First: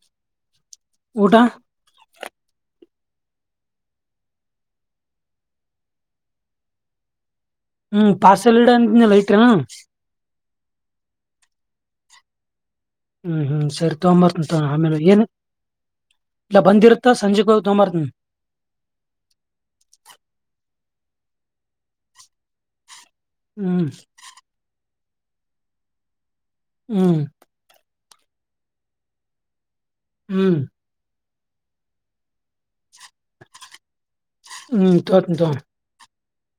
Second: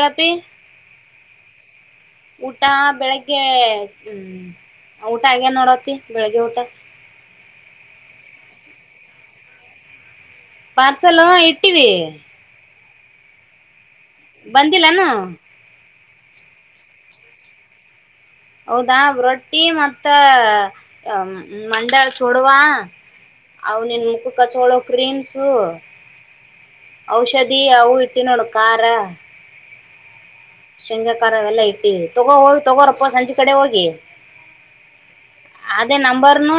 ಕಪಿ ಊಟ ಟ ಬೆಳಿಗ್ಗೆ ಹ್ಮ್ ಊಟ ಆೇ ನೋಡಪಿ ಬೆಳಿಗ್ಗೆ ಊಟ ಹ್ಮ್ ಪಾರ್ಸಲ್ ಇಡ ಅಂತನ ಲೈಟ್ ಪಾರ್ಸಲ ಇಟ್ಟವಿ ಹ್ಮ್ ಹ್ಮ್ ಸರಿ ತೊಗೊಂಬ ಆಮೇಲೆ ಬಂದಿಲ್ಲಾನ ಏನ್ ಇಲ್ಲ ಬಂದಿರುತ್ತಾ ಸಂಜೆಗ ಹ ಉತ್ತಂಬರ್ ಹೌದಾ ರೊಟ್ಟಿ ಮತ್ತ ಮಂಡಾಳ್ ಸೋಡುವ ಅವ ಹ್ಮ್ ನಿನ್ ಮುಖ ಕಚೋಳೋ ಕ್ರೀಮ್ಸು ಹ್ಮ್ ಔಷಧಿ ಅವು ಇಟ್ಟು ನೋಡ್ಕಾರಾರ ಹಾ ಕಾರ ಎಲ್ಲಾ ಇಟ್ಟೀವಿ ತಗೋ ಹೋಗಿ ತಗೋರಪ್ಪ ಸಂಜೆ ಕಡೆ ಹೋಗಿ ಹ್ಮ್ ತನ್ ತ ಅನ್ನು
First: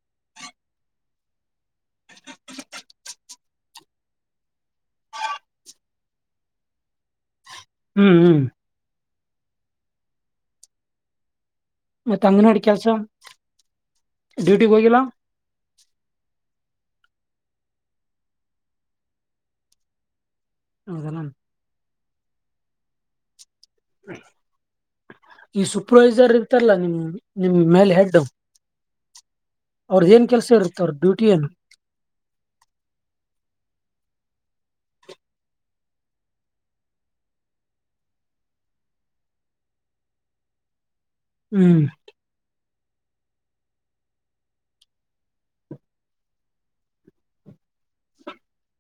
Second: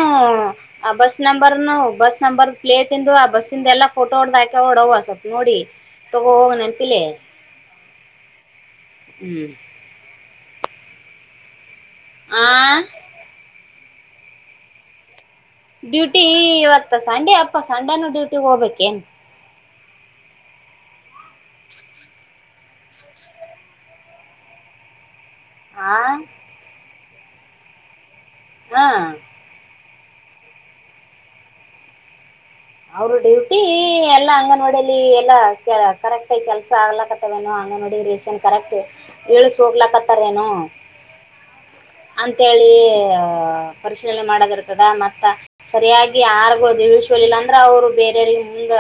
ಆ ಬಸ್ ನಂಬರ್ನು ಬಸ್ ನಂಬರ್ ಪ್ಲೇಟ್ ಇಂದು ಆ ಬಸ್ಸಂದ ಎಲ್ಲಾ ಫೋಟೋ ಹೊಡ್ದ ಹಾಕ ಅವಡವ ಸ್ವಲ್ಪ ನೋಡಿ ತಗೋ ಹೋಗ ನೆನಪಿಲ್ಲ ಹ್ಮ್ ಹ್ಮ್ ಹ್ಮ್ ಮತ್ತೆ ಆ ಅಂಗನವಾಡಿ ಕೆಲಸ ಡ್ಯೂಟಿಗ್ ಹೋಗಿಲ್ಲ ಡ್ಯೂಟಿ ಇವತ್ತ ಸಂಡೆ ಅಪ್ಪ ಸಂಡೆನೂ ಡ್ಯೂಟಿ ಹೋಗಬೇಕೇನ್. ಹದಲ್ಲ ಈ ಆ ಸೂಪರ್ವೈಸರ್ ಇರ್ತಾರಲ್ಲಾ ನಿಮ್ ನಿಮ್ ಮೇಲೆ ಹೆಡ್ ಹಾ ಅವ್ರ ಏನ್ ಕೆಲ್ಸ ಇರ್ತ್ತ ಅವ್ರ ಡ್ಯೂಟಿ ಏನು ಅವ್ರ ಡ್ಯೂಟಿ ಎಲ್ಲಾ ಅಂಗನವಾಡಿಯಲ್ಲಿ ಎಲ್ಲಾ ಕರೆಕ್ಟ್ಗ ಕೆಲ್ಸ ಆಗ್ಲಕ್ಕತ್ತವೇನ ನಮ್ಗ್ ನೋಡಿದರ ರೇಷನ್ ಕರೆಕ್ಟ್ ಇಳಸ ಹೋಗ್ಲಕ್ಕತ್ತಾರ ಏನು ಹ್ಮ್ ಅಂತೆ ಹೇಳಿ ಪರಿಶೀಲನೆ ಮಾಡದಿರ್ತದ ಮತ್ತ ಸರಿಯಾಗಿ ಆಹಾರಗಳು ಇಳಿಸಿ ಹೋಗ್ಲಿಲ್ಲ ಅಂದ್ರ ಅವ್ರು ಬೇರೆಯವರಿಗೆ ಮುಂದ್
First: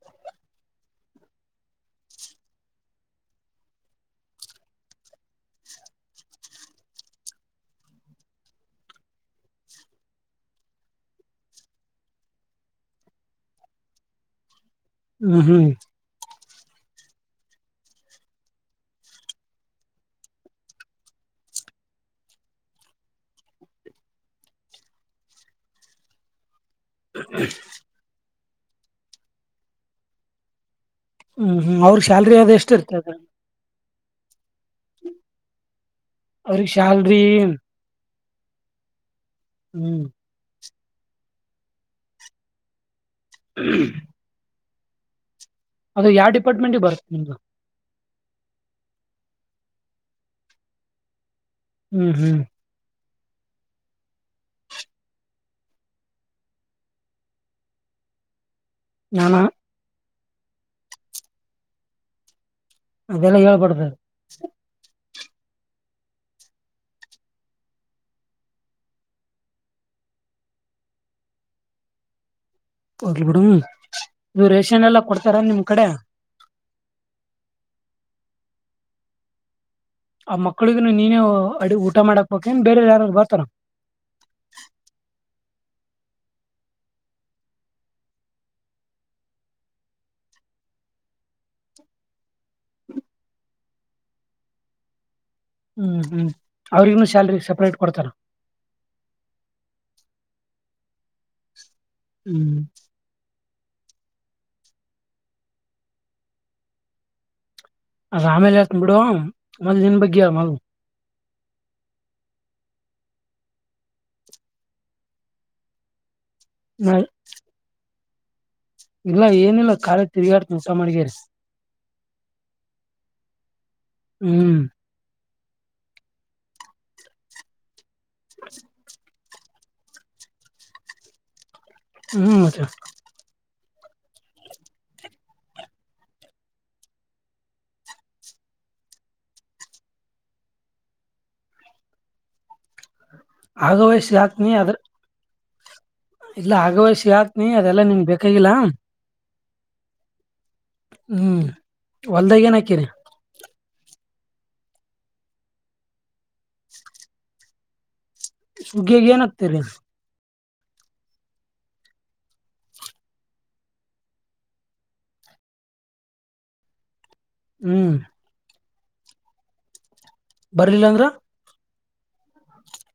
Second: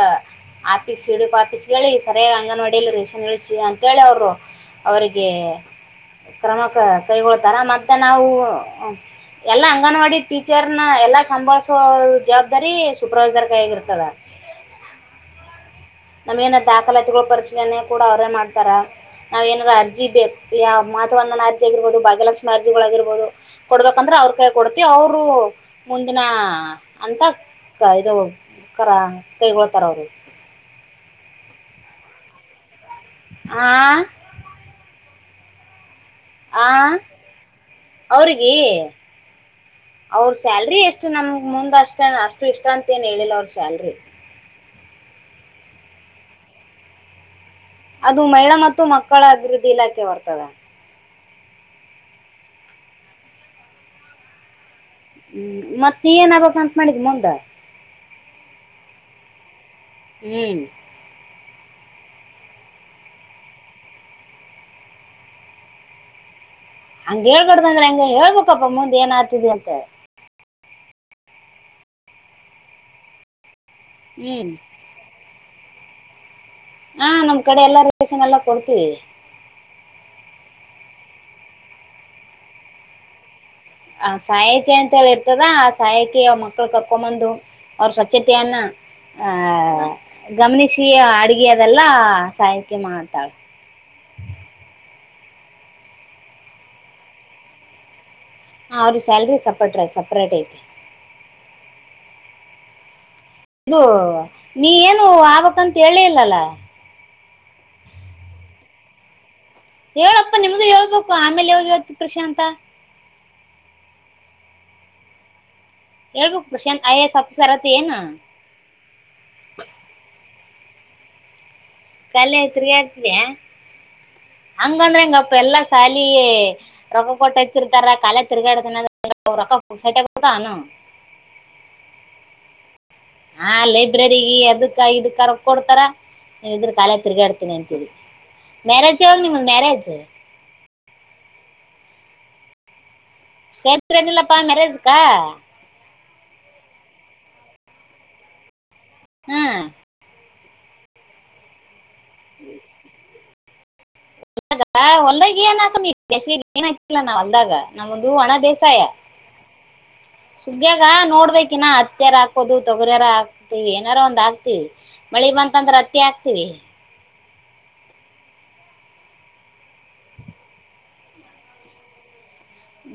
ಆಫೀಸ್ ಇಡಪ್ ಪಾಫೀಸ್ ಹೇಳಿ ಸರಿಯಾಗಿ ಅಂಗನವಾಡಿಯಲ್ಲಿ ರೇಷನ್ ಇಳಿಸಿ ಅಂತೇಳಿ ಅವರು ಅವರಿಗೆ ಕ್ರಮ ಕ ಕೈಗೊಳ್ತಾರ ಮತ್ತೆ ನಾವು ಎಲ್ಲಾ ಅಂಗನವಾಡಿ ಟೀಚರ್ನ ಎಲ್ಲಾ ಸಂಭಾಸೋಳ ಜವಾಬ್ದಾರಿ ಸೂಪರರ್ವೈಸರ್ ಕೈಗರ್ತದೆ ಹ್ಮ್ ಹ್ಮ್ ನಮಗೇನ ದಾಖಲಾತಿಗಳು ಪರಿಶೀಲನೆ ಕೂಡ ಅವರೇ ಮಾಡ್ತಾರ. ನಾವ್ ಏನಾರ್ ಅರ್ಜಿ ಬೇಕ ಯಾವ ಮಾತೃ ವಂದನ್ ಅರ್ಜಿ ಆಗಿರಬಹುದು ಭಾಗ್ಯಲಕ್ಷ್ಮಿ ಅರ್ಜಿಗಳ ಆಗಿರ್ಬೋದು ಕೊಡ್ಬೇಕಂದ್ರ ಅವ್ರ ಕೈ ಕೊಡ್ತಿವಿ ಅವರು ಮುಂದಿನ ಅಂತ ಇದು ಕರ ಕೈಗೊಳ್ತಾರ ಅವರು ಹ್ಮ್ ಹ್ಮ್ ಅವ್ರ ಸ್ಯಾಲರಿ ಅದ ಎಷ್ಟ ರೀ ಹಾ ಅವ್ರಿಗೆ ಸ್ಯಾಲರಿ ಅವ್ರಗೀ ಅವ್ರ ಸ್ಯಾಲ್ರಿ ಎಷ್ಟು ನಮ ಮುಂದ ಅಷ್ಟ ಅಷ್ಟು ಇಷ್ಟ ಅಂತ ತ್ಯನ ಹೇಳಿಲ್ಲ ಅವರ್ ಸ್ಯಾಲರಿ ಅದು ಯಾವ ಡಿಪಾರ್ಟ್ಮೆಂಟ್ ಬರುತ್ತ ನಿಮ್ದು ಅದು ಮಹಿಳಾ ಮತ್ತು ಮಕ್ಕಳ ಅಭಿವೃದ್ಧಿ ಇಲಾಖೆ ಬರ್ತದೆ ಹ್ಮ್ ಹ್ಮ್ ಹ್ಮ್ ಮತ್ತೆ ಏನ್ ಆಬಕ ಅಂತ ಮಾಡಿದ್ ಮುಂದೆ ನಾನ ಹ್ಮ ಅದೆಲ್ಲ ಹೇಳ್ಬಡದ ಹಂಗ ಹೇಳ್ಕಡ್ದಂದ್ರೆ ಹೆಂಗ್ ಹೇಳ್ಬೇಕಪ್ಪ ಮುಂದ್ ಏನ್ ಅತಿದಿದೆ ಅಂತ ಹೋಗ್ಲಿ ಬಿಡ ಇದು ಹ್ಮ್ ರೇಷನ್ ಎಲ್ಲಾ ಕೊಡ್ತಾರ ನಿಮ್ ಕಡೆ ಹಾ ನಮ್ ಕಡೆ ಎಲ್ಲಾ ರೇಷನ್ ಎಲ್ಲಾ ಕೊಡ್ತೀವಿ. ಆ ಮಕ್ಕಳಿಗಿನೂ ನೀನೇ ಅಡಿ ಊಟ ಮಾಡಕ್ಪ ಬೇರೆ ಯಾರು ಬರ್ತಾರ ಆ ಸಹಾಯಕಿ ಅಂತ ಹೇಳಿರ್ತದ ಆ ಸಹಾಯಕಿ ಅವ ಮಕ್ಳ ಕರ್ಕೊಬಂದು ಅವ್ರ ಸ್ವಚ್ಛತೆಯನ್ನ ಆ ಗಮನಿಸಿ ಅಡಗಿ ಅದೆಲ್ಲ ಸಹಾಯಕಿ ಮಾಡ್ತಾಳ ಹ್ಮ ಹ್ಮ್ ಹ್ಮ್ ಅವ್ರಿಗೊಂದ ಸ್ಯಾಲರಿ ಸಪರೇಟ್ ಕೊಡ್ತಾರ ಹ ಅವರಿಗೆ ಸ್ಯಾಲರಿ ಸಪ್ರೇಟ್ ಐ ಸಪರೇಟ್ ಐತೆ ಹ್ಮ್ ಇದು ನೀ ಏನು ಆಬಕ್ಂತ ಹೇಳೇ ಇಲ್ಲಲ್ಲ ಅದ ಆಮೇಲೆ ಹೇಳ್ತೀನಿ ಬಿಡು ಮೊದ್ಲ್ ನಿನ್ ಬಗ್ಗೆ ಹೇಳ್ ಹೇಳಪ್ಪ ಮೊದ್ಲು ನಿಮ್ದು ಹೇಳ್ಬೇಕು ಆಮೇಲೆ ಯವೋಗಿ ಹೇಳ್ತಿತ್ತು ಪ್ರಶಾಂತ ಹೇಳ್ಬೇಕು Prashanth I A S officer ಆತಿ ಏನೂ ಇಲ್ಲ ಏನಿಲ್ಲ ಕಾಲ ತಿರುಗಾಡ್ತಸ ಕೆಲಸ ಮಾಡಗ್ಯಾರ ಕಲೆ ಐತ್ರಿ ಅಂತಿದ್ಯ ಹ್ಮ್ ಹಂಗಂದ್ರ ಹೆಂಗಪ್. ಎಲ್ಲ ಸಾಲಿ ರೊಕ್ಕ ಕೊಟ್ಟ ಹಚ್ಚಿರ್ತಾರ ಕಾಲ್ಯ ತಿರ್ಗಾಡದ [unintelligible] ರೊಕ್ಕ ಪುಗಸಟ್ಟೆ ಬರ್ತವನ. ಹ್ಮ್ ಮತ್ತ. ಆ ಲೈಬ್ರಗ ಅದಕ್ಕ ಇದಕ್ಕ ರೋಕ್ ಕೊಡ್ತಾರ ನೀವ ಇದ್ರ ಕಾಲ್ಯ ತಿರ್ಗಾಡ್ತೀನಿ ಅಂತೀರಿ. ಮ್ಯರೇಜ್ ಯಾವಾಗ್ ನಿಮ್ಧ ಮ್ಯರೇಜ್. ಆಗವಯಸ್ಸಿ ಕರಿತ್ರೇನಿಲಪ್ಪ ಹಾಕ್ನಿ ಅದ್ರ ಮ್ಯರೇಜಕ್ಕಾ. ಇಲ್ಲ ಆಗವಸಿ ಆತ್ನಿ ಅದೆಲ್ಲಾ ನಿನಗ ಬೇಕಾಗಿಲ್ಲಾ. ಹ್ಮ್ ಹ್ಮ್ ಹೊಲ್ದಾಗ ಏನ್ ಹಾಕೀರಿ. ಹೊಲ್ದಾಗ ಏನ ಹಾಕಮಿ ಬ್ಯಾಸಿಗಿ ಏನ್ ಹಾಕಿಲ್ ನಾ ಹೊಲ್ದಾಗ ನಮೂದ್ ಸುಗ್ಗಿಗ ಏನ ಹಾಕ್ತೀರಿ. ಸುಗ್ಗ್ಯಾಗ ನೋಡ್ಬೇಕಿನ ಹತ್ತ್ಯಾರ ಹಾಕೋದು ತೊಗರಿಯಾರ ಹಾಕ್ತಿವಿ ಏನಾರ ಒಂದ್ ಹಾಕ್ತಿವಿ ಮಳಿ ಮಳಿ ಬಂತಂದ್ರ ಹತ್ತಿ ಹಾಕ್ತೀವಿ. ಹ್ಮ್ ಬರ್ಲಿಲ್ಲಂದ್ರ.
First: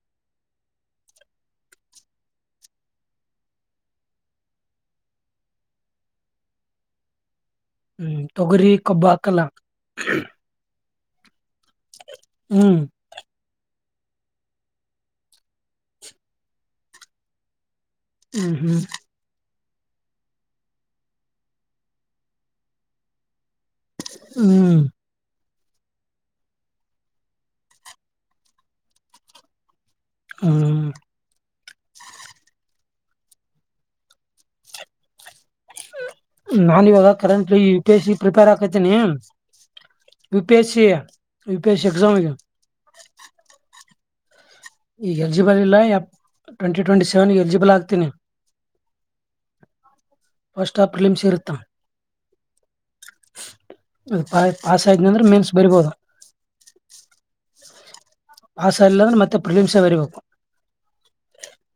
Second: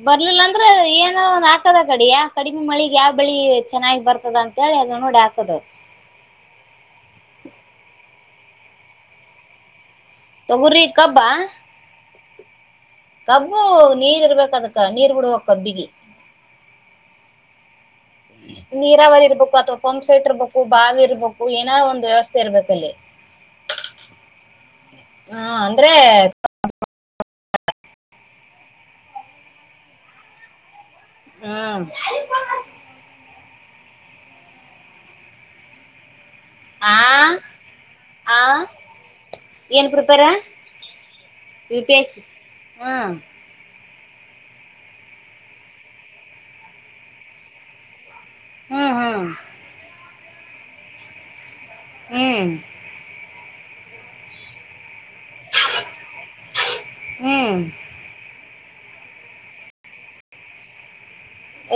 ಬರ್ಲಿಲ್ಲ ಅಂದ್ರ ಏನಾ ಒಂದ ಹಾಕದ ಅಕಡಿ ಯಾ ಕಡಿಮಿ ಮಳಿಗಿ ಯಾವ್ ಬೆಳಿ ಚೆನ್ನಾಗಿ ಬರ್ತದ ಅಂತ ಮಳಿ ಅದ ನೋಡಿ ಹಾಕದು. ಹ್ಮ್ ತೊಗರಿ ಕಬ್ಬಾ ಹಾಕಲ್ಲ. ತೊಗರಿ ಕಬ್ಬಾ ಹ್ಮ್ ಕಬ್ಬು ನೀರ್ ಇರ್ಬೇಕ ಅದಕ್ಕ ನೀರ್ ಬಿಡಬೇಕ್ ಕಬ್ಬಿಗಿ. ಹ್ಮ್ ಹ್ಮ್ ನೀರಾವರಿ ಇರ್ಬೇಕು ಅಥವಾ ಪಂಮ್ ಸೆಟ್ ಇರ್ಬೇಕು ಬಾವಿ ಇರ್ಬೇಕು ಏನಾರ ಒಂದ ವ್ಯವಸ್ಥೆ ಇರ್ಬೇಕಲ್ಲಿ. ಹ್ಮ್ ಹಾ ಅಂದ್ರೆ ಹ್ಮ ಹ್ಮ್ ನಾನ್ ಆ ಇವಾಗ ಕರೆಂಟ್ ಯುಪಿಏಸಿ ಆ ಪ್ರಿಪೇರ್ ಆಕತಿನಿ. ಏನ್ prepare UPS C U UPS C P S ಎಕ್ಸಾಮಿಗ್. ಹ್ಮ್ ಈಗ ಎಲಿಜಿಬಲ್ ಇಲ್ಲ ಟ್ವೆಂಟಿ ಟ್ವೆಂಟಿ ಸೆವೆನ್ ಎಲಿಜಿಬಲ್ ಆಗ್ತೀನಿ. ಹ್ಮ್ ಹ್ಮ್ ಫಸ್ಟ್ ಪ್ರೀಲಿಮ್ಸ್ ಇರತ್ತ. ಹ್ಮ್ ಅದು ಪ ಪಾಸ ಅದನಂದ್ರ ಮೆನ್ಸ್ ಬರಿಬೋದು. ಹ್ಮ್ ಪಾಸ್ ಆಲಿಲಂದ್ರ ಮತ್ತೆ ಪ್ರೀಲಿಮ್ಸ್ ಬರಿಬೇಕು.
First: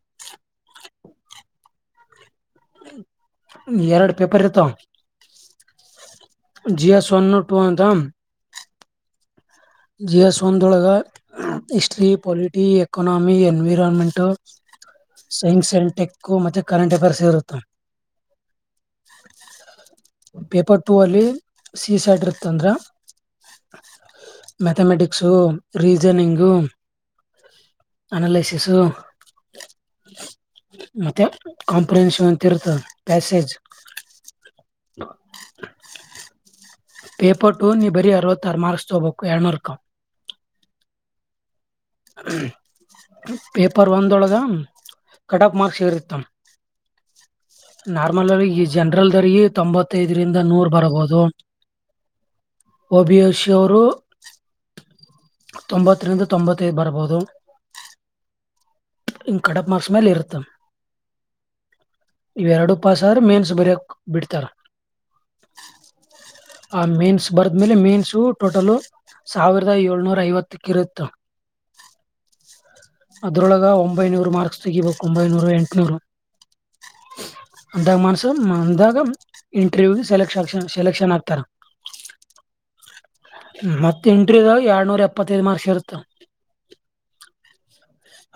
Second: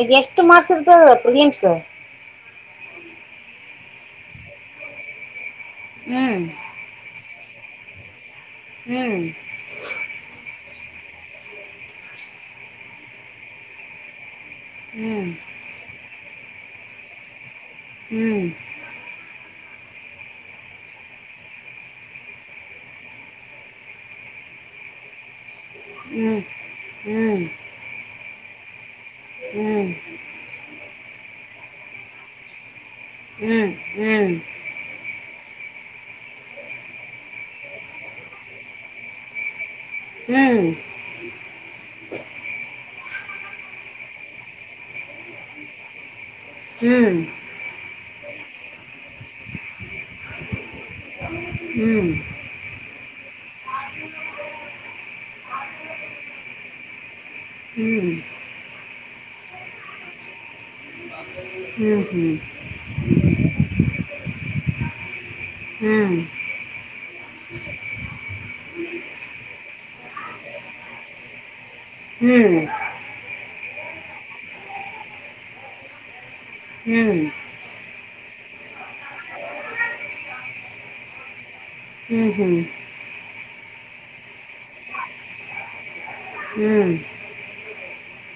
ಈಗ್ ಎಷ್ಟ ಮಾರ್ಕ್ಸ್ ಇರ್ತದ ಪ್ರಿಲಿಮ್ಸ್. ಎರಡು ಪೇಪರ್ ಇರ್ತವ. ಹ್ಮ್ ಜಿಎಸ್ ಓನ್ ಟು ಅಂತ. ಹ್ಮ್ ಜಿ ಎಸ್ ಒಂದೊಳಗ ಹಿಸ್ಟರಿ ಪೊಲಿಟಿ ಎಕನಾಮಿ ಎನ್ವಿರಾನ್ಮೆಂಟ್. ಹ್ಮ್ ಹ್ಮ್ ಸೈನ್ಸ್ ಅಂಡ್ ಟೆಕ್ಕು ಮತ್ತೆ ಕರೆಂಟೆಬರ್ಶ್ ಇರತ್ತ. ಹ್ಮ್ ಪೇಪರ್ ಟೂ ಅಲ್ಲಿ ಸಿ ಸೈಡ್ ಇರ್ತ್ತಂದ್ರ. Mathematics reasoning. ಅನಾಲೈಸಿಸು. ಹ್ಮ್ ಕಾಂಪ್ರನ್ಷ ಅಂತ ಇರತ್. ಹ್ಮ್ ಹ್ಮ್ ಪೇಪರ್ ಟು ನೀ ಬರೀ ಅರವತ್ತಾರ ಮಾರ್ಕ್ಸ್ ತೊಗಬೇಕು ಎರಡನೂರುಕ. ಹ್ಮ್ ಪೇಪರ್ ಒಂದೊಳಗ ಕಟ್ ಆಫ್ ಮಾರ್ಕ್ಸ್ ಹೇರ್ತಿತ್ತ ಹ್ಮ್ ಈ ಜನರಲ್ ದರ ತೊಂಬತ್ತೈದರಿಂದ ನೂರ ಹ್ಮ್ ಒ ಬಿ ಯಶಿ ಅವರು ತೊಂಬತ್ತರಿಂದ ತೊಂಬತ್ತೈದು ಬರಬಹುದು ಹ್ಮ್ ಹನ್ ಕಡಪ ಮಾಸ ಮೇಲೆ ಇರ್ತ್ತ ಇವೆರಡುೂ ಪಾಸ್ ಆದ್ರೆ ಮೇನ್ಸ್ ಬರಕ್ ಬಿಡ್ತಾರ ಹ್ಮ್ ಆ ಮೀನ್ಸ್ ಬರದ್ಮೇಲೆ ಮೀನ್ಸು ಟೋಟಲು ಸಾವಿರದ ಏಳ್ನೂರ ಐವತ್ತಕ್ಕ ಇರುತ್ತ ಅದ್ರೊಳಗ ಒಂಬೈನೂರು ಮಾರ್ಕ್ಸ್ ತೆಗಿಬೇಕು ಒಂಬೈನೂರು ಎಂಟುನೂರು ಅಂದಾಗ ಮನ್ಸ ಅಂದಾಗ ಇಂಟರ್ವ್ಯೂ ಸೆಲೆ ಆ ಸೆಲೆಕ್ಷನ್ ಆಗ್ತಾರ ಹ್ಮ್ ಹ್ಮ್ ಮತ್ತೆ ಎಂಟ್ರಿದ ಎರಡ್ನೂರ ಎಪ್ಪತ್ತೈದು ಮಾರ್ಕ್ಸ್ ಇರುತ್ತ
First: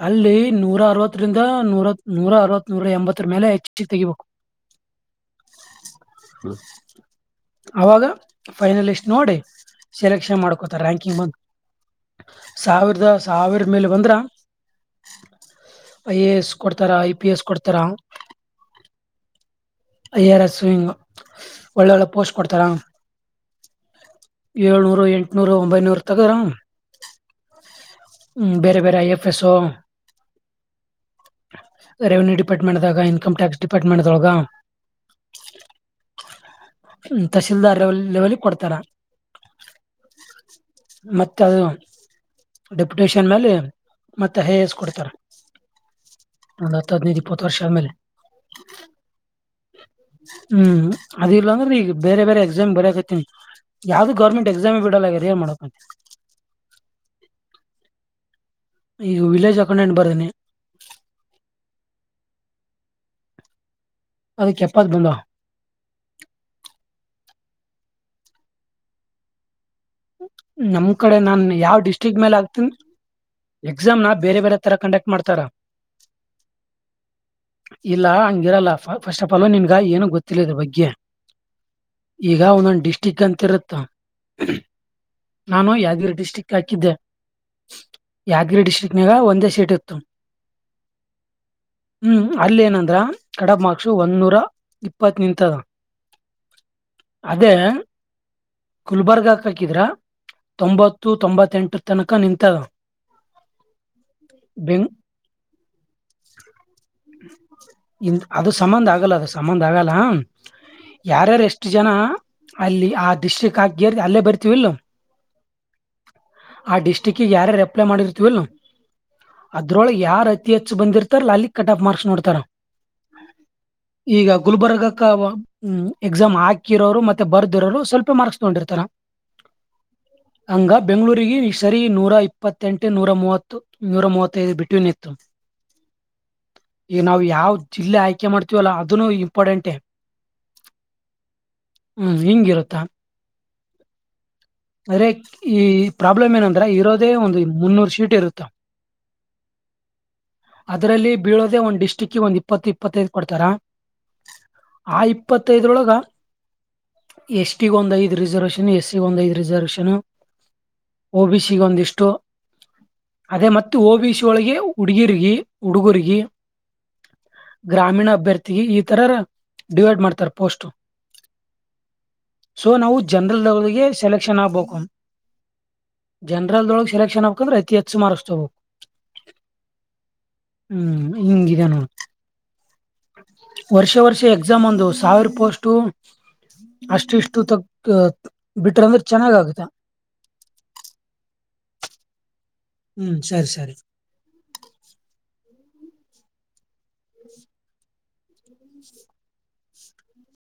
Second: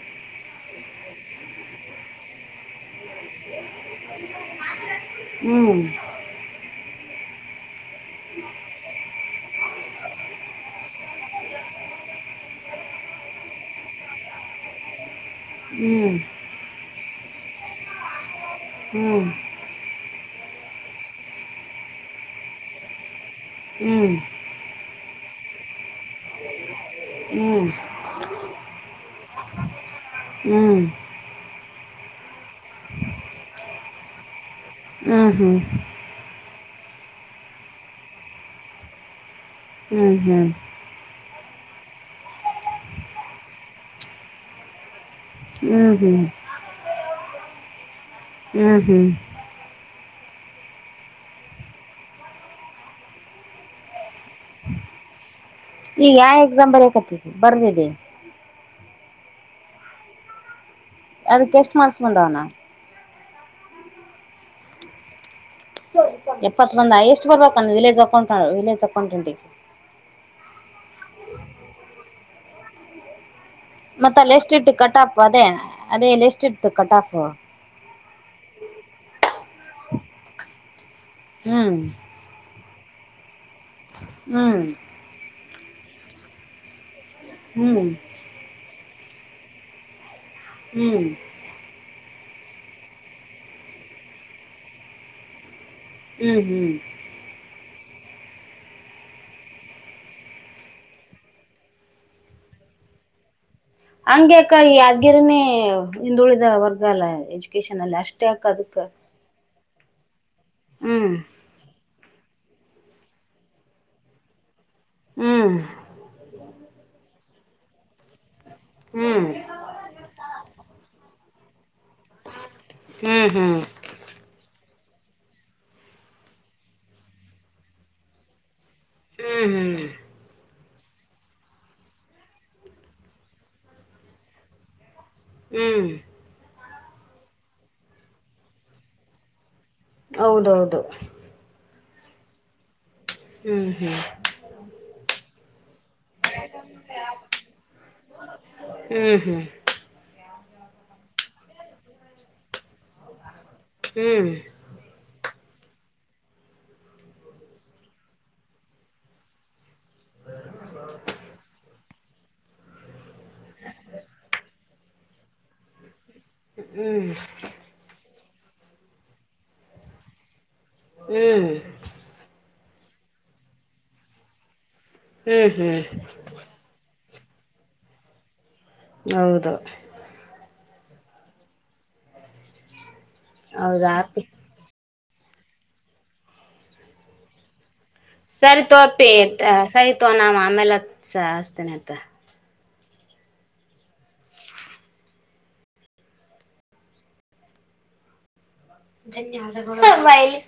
ಅಲ್ಲಿ ನೂರ ಅರವತ್ತರಿಂದ ನೂರ ನೂರ ಅರವತ್ ನೂರ ಎಂಬತ್ತ ಮೇಲೆ ಹೆಚ್ಚಿ ತೆಗಿಬೇಕು ಹ್ಮ್ ಅವಾಗ ಫೈನಲಿಸ್ಟ್ ನೋಡಿ ಸೆಲೆಕ್ಷನ್ ಮಾಡ್ಕೋತಾರ ರ್ಯಾಂಕಿಂಗ್ ಬಂದ ಸಾವಿರದ ಸಾವಿರ ಮೇಲೆ ಬಂದ್ರ ಐ ಎ ಎಸ್ ಕೊಡ್ತಾರ ಐ ಪಿ ಎಸ್ ಕೊಡ್ತಾರ ಹ್ಮ್ ಅಯ್ಯರ್ಸ್ ಹಂಗ ಒಳ್ಳೆ ಒಳ್ಳೆ ಪೋಸ್ಟ್ ಕೊಡ್ತಾರ ಏಳ್ನೂರು ಎಂಟನೂರು ಒಂಬೈನೂರು ತಗರ ಹ್ಮ್ ಬೇರೆ ಬೇರೆ ಐ್ಯಫಸೋ ರೆವನ್ಯೂ ಡಿಪಾರ್ಟ್ಮೆಂಟ್ದಾಗ ಇನ್ಕಮ್ ಟ್ಯಾಕ್ಸ್ ಡಿಪಾರ್ಟ್ಮೆಂಟ್ದೊಳಗ ಹ್ಮ್ ಹ್ಮ್ ತಹಶೀಲ್ದಾರ್ ಲೆವೆಲಿ ಕೊಡ್ತಾರ ಮತ್ತೆ ಅದು ಡೆಪ್ಯುಟೇಶನ್ ಮೇಲೆ ಮತ್ತೆ ಹೇ ಎಸ್ ಕೊಡ್ತಾರೆ ಹ್ಮ್ ಹ್ಮ್ ಅಲ್ಲ ಹದ್ ಇಪ್ಪತ್ತು ವರ್ಷ ಆದ ಮೇಲೆ ಹ್ಮ್ ಅದಿಲ್ಲಾ ಅಂದ್ರೆ ಈಗ ಬೇರೆ ಬೇರೆ ಎಕ್ಸಾಮ್ ಬರಕತ್ತನ್ ಯಾವ್ದು ಗೌರ್ಮಂ ಎಸಾಮ್ ಬಿಡಲ್ಲ್ಯ ರೇ ಮಾಡ ಈಗ ಯಾವ ಎಕ್ಸಾ ಬರೇಕತ್ತತಿ ಬರ್ದಿದ್ದಿ ಈಗ ವಿಲೇಜ್ ಅಕೌಂಡೆಂಟ್ ಬರ್ದೀನಿ ಅದಕ್ಕೆ ಎಷ್ಟು ಮಾರ್ಕ್ಸ್ ಬಂದಾವಣ ಅದಕ್ಕೆಪ್ಪಾತ್ ಬಂದ ಎಪ್ಪತ್ ಬಂದ ಎಷ್ಟು ಬರ್ಬೇಕಂದು ವಿಲೇಜ್ ಅಕೌಂಟ ವಿಲೇಜ್ ಅಕೌಂಟೆಂಟಿಗೆ ನಮ್ ಕಡೆ ನಾನ್ ಯಾವ್ ಡಿಸ್ಟ್ರಿಕ್ ಮೇಲೆ ಆಗ್ತೇನ್ ಮತ್ತ ಅಲ್ಲಿ ಎಸ್ ಇಟ್ಟು ಕಟ್ ಆಫ್ ಅದೇ ಅದೇ ಎಸ್ ಇಟ್ಟು ಕಟ್ ಆಫ ಇಲ್ಲ ಹಂಗಿರಲ್ಲಪ್ಪಫಸ್ ಲೋ ನಿನ್ಗ ಏನು ಗೊತ್ತಿಲ್ಲ ಇದ ಬಗ್ಗೆ ಹ್ಮ್ ಈಗ ಒಂದೊಂದು ಡಿಸ್ಟ್ರಿಕ್ ಅಂತ ಇರುತ್ತೆ ಹ್ಮ್ ನಾನು ಯಾದಗಿರಿ ಡಿಸ್ಟ್ರಿಕ್ ಹಾಕಿದ್ದೆ ಹ್ಮ್ ಗ ಒಂದೇ ಸೀಟ್ ಇತ್ತು ಹ್ಮ್ ಹ್ಮ್ ಅಲ್ಲಿ ಏನಂದ್ರ ಕಡಬ್ ಮಕ್ಸು ಒಂದನ್ನೂರ ಇಪ್ಪತ್ ನಿಂತದ ಹ್ಮ್ ಹ್ಮ್ ಗುಲ್ಬರ್ಗ ಹಾಕಿದ್ರ ತೊಂಬತ್ತು ತೊಂಬತ್ತೆಂಟು ತನಕ ನಿಂತದ ಹಂಗ್ಯಕ ಈ ಬೆಂಗ್ ಯದಗ್ಯರನೇ ಹಿಂದುಳಿದ ವರ್ಗ ಅಲ್ಲ ಎಜುಕೇಶನ್ ಅಲ್ಲಿ ಅಷ್ಟೇ ಅಕ್ಕ ಅದಕ್ಕ. ಸಂಬಂಂದ್ ಆಗಲ್ಲ ಅದು ಸಂಬಂಧ ಆಗಲ್ಲ ಹ್ಮ್ ಯಾರ್ಯಾರು ಎಷ್ಟು ಜನ. ಅಲ್ಲಿ ಆ ಡಿಸ್ಟಿಕ್ ಹಾಕೇರ್ ಅಲ್ಲೇ ಬರ್ತೀವಿ ಇಲ್. ಹ್ಮ್ ಆ ಡಿಸ್ಟ್ರಿಕ್ಗೆ ಯಾರ ರೆಪ್ಲೈ ಮಾಡಿರ್ತವಲ್ ಹ್ಮ್ ಅದ್ರೊಳಗೆ ಯಾರ ಅತಿ ಹೆಚ್ಚು ಬಂದಿರ್ತಾರ ಲಾಲಿಕ್ ಕಟ್ ಆಫ್ ಮಾರ್ಕ್ಸ್ ನೋಡ್ತಾರ ಹ್ಮ್ ಹ್ಮ್ ಹ್ಮ್ ಈಗ ಗುಲ್ಬರ್ಗ ಎಕ್ಸಾಮ್ ಹಾಕಿರೋರು ಮತ್ತೆ ಬರ್ದಿರೋರು ಸ್ವಲ್ಪ ಮಾರ್ಕ್ಸ್ ತಗೊಂಡಿರ್ತಾರ. [unintelligible] ಹಂಗ ಬೆಂಗಗಳೂರಿಗೆ ಸರಿ ನೂರಾ ಇಪ್ಪತ್ತೆಂಟು ನೂರ ಮೂವತ್ತು ನೂರ ಮೂವತ್ತೈದು ಬಿಟ್ವೀನ್ ನಿತ್ತು. ಹ್ಮ್ ಈಗ ನಾವು ಯಾವ್ ಜಿಲ್ಲೆ ಆಯ್ಕೆ ಮಾಡ್ತೀವಲ್ಲ ಅದನ್ನು ಇಂಪಾರ್ಟೆಂಟೇ. ಹೌದು ಹೌದು. ಹ್ಮ್ ಹಿಂಗಿರುತ್ತಾ. [inaudible] ಅರೆ ಈ ಪ್ರಾಬ್ಲಮ್ ಏನಂದ್ರ ಇರೋದೇ ಒಂದು ಮುನ್ನೂರು ಶೀಟ್ ಇರುತ್ತ. ಹ್ಮ ಅದರಲ್ಲಿ ಬೀಳೋದೆ ಒಂದು ಡಿಸ್ಟಿಕ್ಗೆ ಒಂದು ಇಪ್ಪತ್ತು ಇಪ್ಪತ್ತೈದು ಕೊಡ್ತಾರ ಹ್ಮ್ ಆ ಇಪ ಇಪ್ಪತ್ತೈದರೊಳಗೆ ಎಸ್ ಟಿ ಒಂದ್ ಐದ್ ರಿಸರ್ವೇಷನ್ ಎಸ್ ಸಿ ಒಂದ ಐದ್ ರಿಸರ್ವೇಷನ್. ಓ ಬಿ ಸಿಗೆ ಒಂದಿಷ್ಟು. ಅದೇ ಮತ್ತ ಓ ಬಿ ಸಿ ಒಳಗೆ ಹುಡುಗಿರ್ಗಿ ಹುಡುಗುಗಿ ಹ್ಮ್ ಈ ಈ ತರರ ಡಿವೈಡ್ ಮಾಡ್ತಾರೆ ಪೋಸ್ಟ್. ಹ್ಮ್ ಸೊ ನಾವು ಜನರಲ್ವರ್ಗೆ ಸೆಲೆಕ್ಷನ್ ಆಗ್ಬೇಕು. ಹ್ಮ್ ಹ್ಮ್ ಕಂದ್ರೆ ಅತಿ ಹೆಚ್ ಮರ್ಕ್ಸ ತಗೂಬೆಕ್. ಹೌದು. ಹ್ಮ್ ಹಿಂಗಿದೆ ನೋ ಹೌದಾ ವರ್ಷ ವರ್ಷ ಆಪಿ ಎಕ್ಸಾಮ್ ಒಂದು ಸಾವಿರ ಪೋಸ್ಟ ಅಷ್ಟಿಷ್ಟು ತ ಸರಿತೋಪಿ ಸರಿತೋ ನಮ್ಮ ಆಮೇಲೆ ಹ ಹಸ್ತೇನೆತ್ತ. ಹ್ಮ್ ಸರಿ ಸರಿ. ಧನ್ಯವಾದಗಳು.